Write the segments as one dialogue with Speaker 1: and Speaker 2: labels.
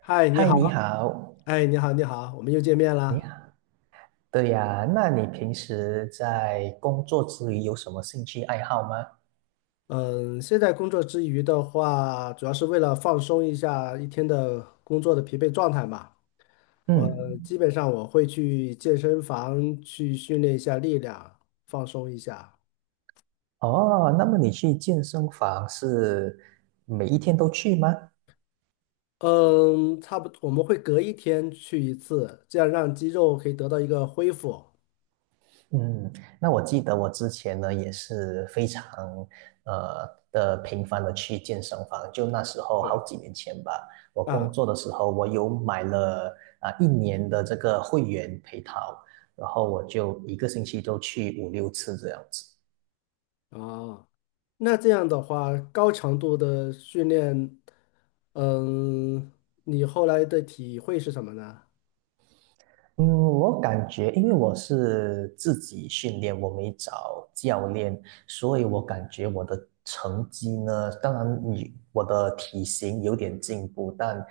Speaker 1: 嗨，你
Speaker 2: 嗨，
Speaker 1: 好。
Speaker 2: 你好，
Speaker 1: 哎，你好，你好，我们又见面
Speaker 2: 你
Speaker 1: 啦。
Speaker 2: 好。对呀，那你平时在工作之余有什么兴趣爱好吗？
Speaker 1: 嗯，现在工作之余的话，主要是为了放松一下一天的工作的疲惫状态嘛。我基
Speaker 2: 嗯，
Speaker 1: 本上我会去健身房去训练一下力量，放松一下。
Speaker 2: 哦，那么你去健身房是每一天都去吗？
Speaker 1: 嗯，差不多，我们会隔一天去一次，这样让肌肉可以得到一个恢复。
Speaker 2: 嗯，那我记得我之前呢也是非常的频繁的去健身房，就那时候
Speaker 1: 对。
Speaker 2: 好几年前吧，我工
Speaker 1: 啊。
Speaker 2: 作的时候我有买了啊、一年的这个会员配套，然后我就一个星期都去五六次这样子。
Speaker 1: 啊，那这样的话，高强度的训练，嗯，你后来的体会是什么呢？
Speaker 2: 嗯，我感觉，因为我是自己训练，我没找教练，所以我感觉我的成绩呢，当然你我的体型有点进步，但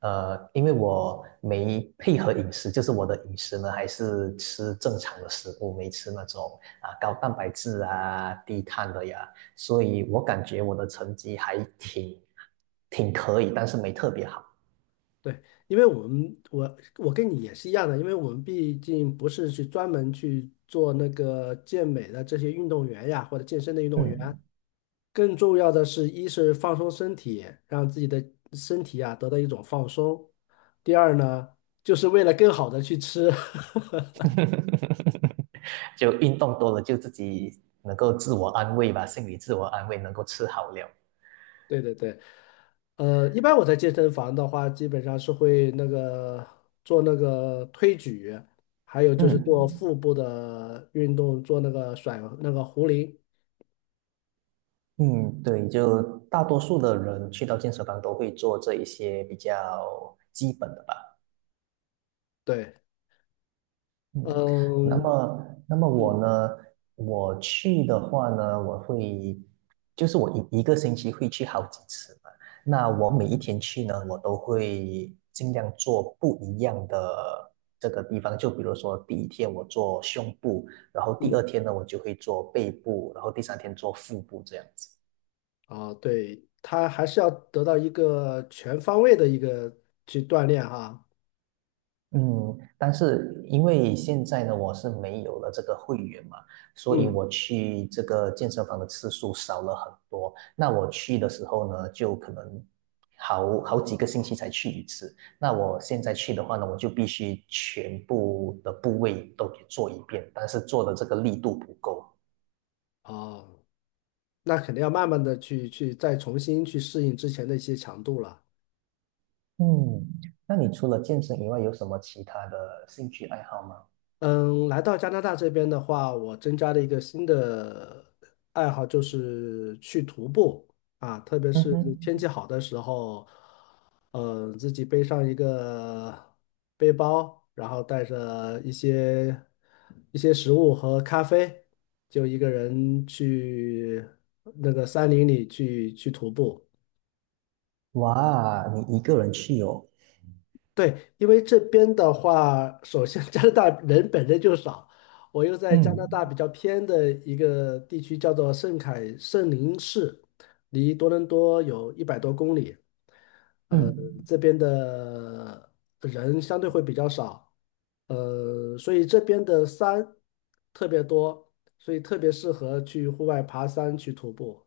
Speaker 2: 因为我没配合饮食，就是我的饮食呢还是吃正常的食物，没吃那种啊高蛋白质啊、低碳的呀，所以我感觉我的成绩还挺可以，但是没特别好。
Speaker 1: 对，因为我们我我跟你也是一样的，因为我们毕竟不是去专门去做那个健美的这些运动员呀，或者健身的运动员，
Speaker 2: 嗯。
Speaker 1: 更重要的是，一是放松身体，让自己的身体啊得到一种放松；第二呢，就是为了更好的去吃。
Speaker 2: 就运动多了，就自己能够自我安慰吧，心理自我安慰，能够吃好了。
Speaker 1: 对对对，一般我在健身房的话，基本上是会那个做那个推举，还有就是做
Speaker 2: 嗯
Speaker 1: 腹部的运动，做那个甩那个壶铃。
Speaker 2: 嗯，对，就大多数的人去到健身房都会做这一些比较基本的吧。
Speaker 1: 对。
Speaker 2: 嗯，那
Speaker 1: 嗯
Speaker 2: 么，那么
Speaker 1: 嗯
Speaker 2: 我呢？我去的话呢，我会，就是我一个星期会去好几次嘛。那我每一天去呢，我都会尽量做不一样的这个地方。就比如说，第一天我做胸部，然后第二
Speaker 1: 嗯。
Speaker 2: 天呢，我就会做背部，然后第三天做腹部这样子。
Speaker 1: 啊，对，他还是要得到一个全方位的一个去锻炼哈。
Speaker 2: 嗯，但是因为现在呢，我是没有了这个会员嘛，所以
Speaker 1: 嗯。
Speaker 2: 我去这个健身房的次数少了很多。那我去的时候呢，就可能好几个星期才去一次。那我现在去的话呢，我就必须全部的部位都给做一遍，但是做的这个力度不够。
Speaker 1: 哦，那肯定要慢慢的去再重新去适应之前的一些强度了。
Speaker 2: 嗯，那你除了健身以外，有什么其他的兴趣爱好吗？
Speaker 1: 嗯，来到加拿大这边的话，我增加了一个新的爱好，就是去徒步啊。特别
Speaker 2: 嗯
Speaker 1: 是天气
Speaker 2: 哼，
Speaker 1: 好的时候，自己背上一个背包，然后带着一些食物和咖啡，就一个人去那个山林里去徒步。
Speaker 2: 哇，你一个人去哦。
Speaker 1: 对，因为这边的话，首先加拿大人本身就少，我又在加拿大
Speaker 2: 嗯
Speaker 1: 比较偏的一个地区，叫做圣凯圣林市，离多伦多有100多公里。呃，
Speaker 2: 嗯。
Speaker 1: 这边的人相对会比较少。所以这边的山特别多，所以特别适合去户外爬山去徒步。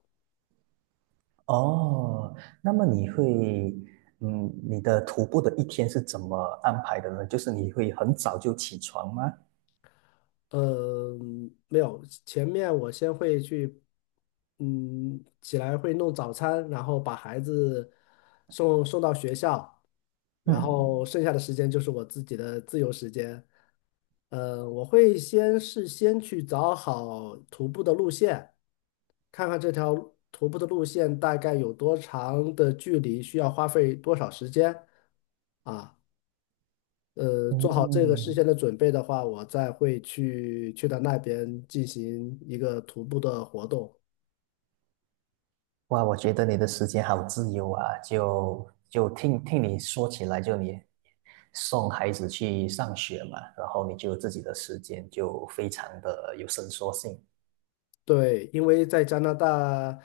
Speaker 2: 哦，那么你会，嗯，你的徒步的一天是怎么安排的呢？就是你会很早就起床吗？
Speaker 1: 呃，没有，前面我先会去，起来会弄早餐，然后把孩子送到学校，然后
Speaker 2: 嗯
Speaker 1: 剩下的时间就是我自己的自由时间。我会先事先去找好徒步的路线，看看这条徒步的路线大概有多长的距离，需要花费多少时间啊。做好这个事
Speaker 2: 嗯，
Speaker 1: 先的准备的话，我再会去到那边进行一个徒步的活动。
Speaker 2: 哇，我觉得你的时间好自由啊！就听听你说起来，就你送孩子去上学嘛，然后你就有自己的时间，就非常的有伸缩性。
Speaker 1: 对，因为在加拿大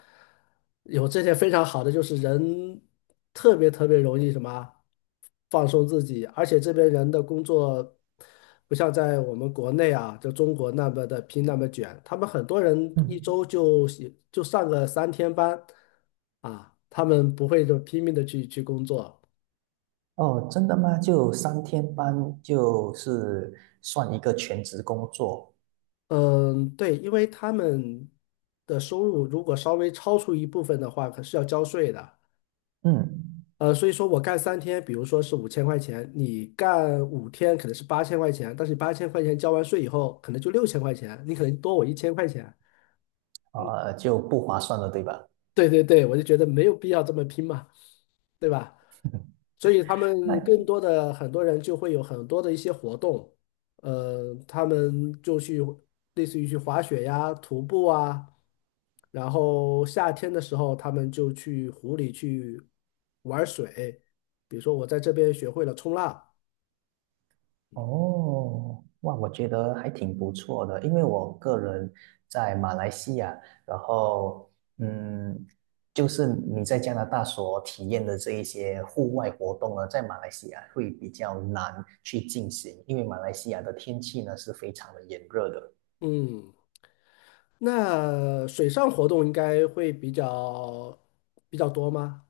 Speaker 1: 有这些非常好的，就是人特别特别容易什么放松自己，而且这边人的工作不像在我们国内啊，就中国那么的拼那么卷，他们很多人一
Speaker 2: 嗯，
Speaker 1: 周就上个三天班啊，他们不会就拼命的去工作。
Speaker 2: 哦，真的吗？就三天班就是算一个全职工作。
Speaker 1: 嗯，对，因为他们的收入如果稍微超出一部分的话，可是要交税的。
Speaker 2: 嗯。
Speaker 1: 所以说我干三天，比如说是5000块钱，你干5天可能是八千块钱，但是你八千块钱交完税以后，可能就6000块钱，你可能多我1000块钱。
Speaker 2: 啊，就不划算了，对吧？
Speaker 1: 对对对，我就觉得没有必要这么拼嘛，对吧？所以他
Speaker 2: 那
Speaker 1: 们更多的很多人就会有很多的一些活动，他们就去类似于去滑雪呀、徒步啊，然后夏天的时候他们就去湖里去玩水，比如说我在这边学会了冲浪。
Speaker 2: 哦，哇，我觉得还挺不错的，因为我个人在马来西亚，然后嗯，就是你在加拿大所体验的这一些户外活动呢，在马来西亚会比较难去进行，因为马来西亚的天气呢是非常的炎热的。
Speaker 1: 嗯，那水上活动应该会比较多吗？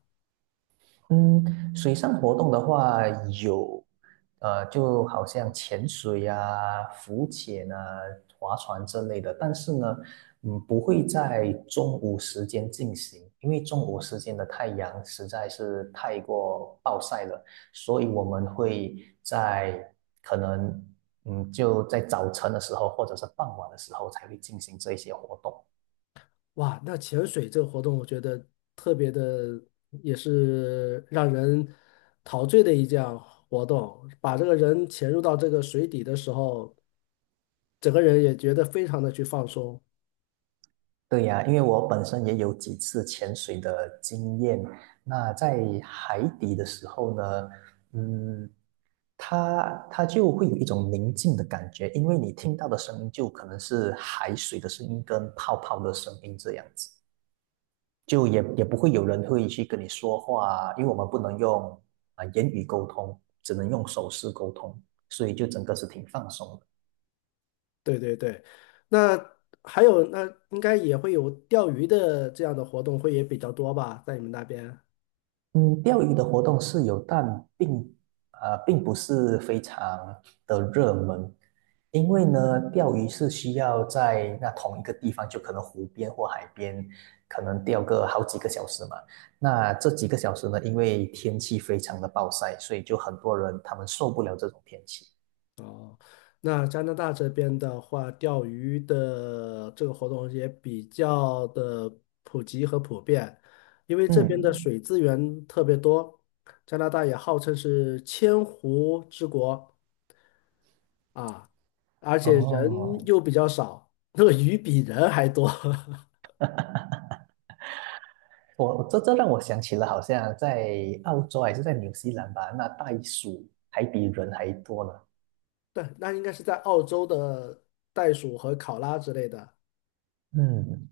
Speaker 2: 嗯，水上活动的话有，就好像潜水啊、浮潜啊、划船之类的，但是呢，嗯，不会在中午时间进行，因为中午时间的太阳实在是太过暴晒了，所以我们会在可能，嗯，就在早晨的时候或者是傍晚的时候才会进行这一些活动。
Speaker 1: 哇，那潜水这个活动，我觉得特别的，也是让人陶醉的一项活动。把这个人潜入到这个水底的时候，整个人也觉得非常的去放松。
Speaker 2: 对呀，因为我本身也有几次潜水的经验。那在海底的时候呢，嗯，它就会有一种宁静的感觉，因为你听到的声音就可能是海水的声音跟泡泡的声音这样子，就也不会有人会去跟你说话，因为我们不能用啊、言语沟通，只能用手势沟通，所以就整个是挺放松的。
Speaker 1: 对对对，那还有那应该也会有钓鱼的这样的活动，会也比较多吧，在你们那边？
Speaker 2: 嗯，钓鱼的活动是有，但并并不是非常的热门，因为呢，钓鱼是需要在那同一个地方，就可能湖边或海边，可能钓个好几个小时嘛。那这几个小时呢，因为天气非常的暴晒，所以就很多人他们受不了这种天气。
Speaker 1: 哦，那加拿大这边的话，钓鱼的这个活动也比较的普及和普遍，因为这边的
Speaker 2: 嗯，
Speaker 1: 水资源特别多，加拿大也号称是千湖之国啊，而且人
Speaker 2: 哦，
Speaker 1: 又比较少，那个鱼比人还多。
Speaker 2: 我这让我想起了，好像在澳洲还是在纽西兰吧，那袋鼠还比人还多呢。
Speaker 1: 对，那应该是在澳洲的袋鼠和考拉之类的。
Speaker 2: 嗯。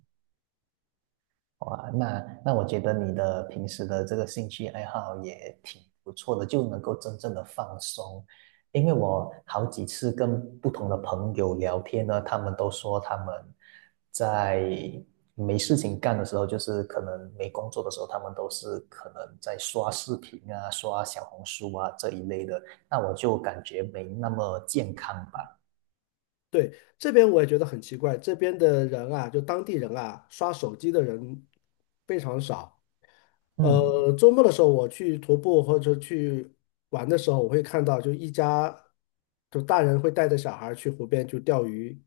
Speaker 2: 哇，那我觉得你的平时的这个兴趣爱好也挺不错的，就能够真正的放松。因为我好几次跟不同的朋友聊天呢，他们都说他们在没事情干的时候，就是可能没工作的时候，他们都是可能在刷视频啊、刷小红书啊这一类的。那我就感觉没那么健康吧。
Speaker 1: 对，这边我也觉得很奇怪，这边的人啊，就当地人啊，刷手机的人非常少。
Speaker 2: 嗯
Speaker 1: 周末的时候我去徒步或者去玩的时候，我会看到就一家就大人会带着小孩儿去湖边去钓鱼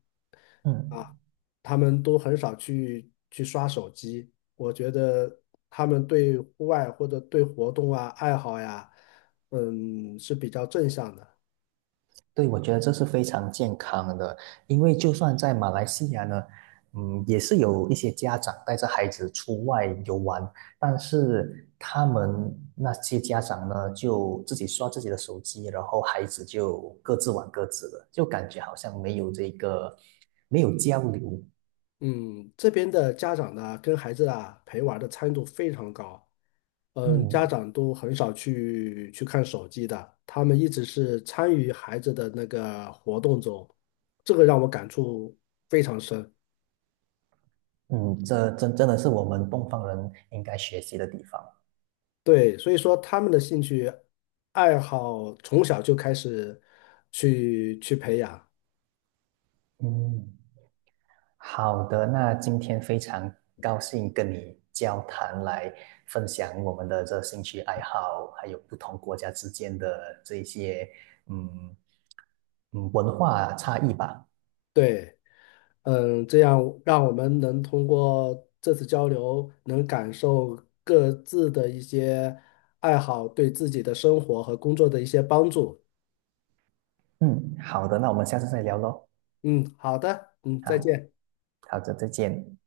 Speaker 1: 啊，
Speaker 2: 嗯。
Speaker 1: 他们都很少去刷手机。我觉得他们对户外或者对活动啊爱好呀，是比较正向的。
Speaker 2: 对，我觉得这是非常健康的，因为就算在马来西亚呢，嗯，也是有一些家长带着孩子出外游玩，但是他们那些家长呢，就自己刷自己的手机，然后孩子就各自玩各自的，就感觉好像没有这个，没有交流。
Speaker 1: 嗯，这边的家长呢，跟孩子啊陪玩儿的参与度非常高。嗯，家
Speaker 2: 嗯
Speaker 1: 长都很少去看手机的，他们一直是参与孩子的那个活动中，这个让我感触非常深。
Speaker 2: 嗯，这真的是我们东方人应该学习的地方。
Speaker 1: 对，所以说他们的兴趣爱好从小就开始去培养。
Speaker 2: 嗯。好的，那今天非常高兴跟你交谈，来分享我们的这兴趣爱好，还有不同国家之间的这些嗯文化差异吧。
Speaker 1: 对。嗯，这样让我们能通过这次交流，能感受各自的一些爱好对自己的生活和工作的一些帮助。
Speaker 2: 嗯，好的，那我们下次再聊喽。
Speaker 1: 嗯，好的。嗯，再
Speaker 2: 好，
Speaker 1: 见。
Speaker 2: 好的，再见。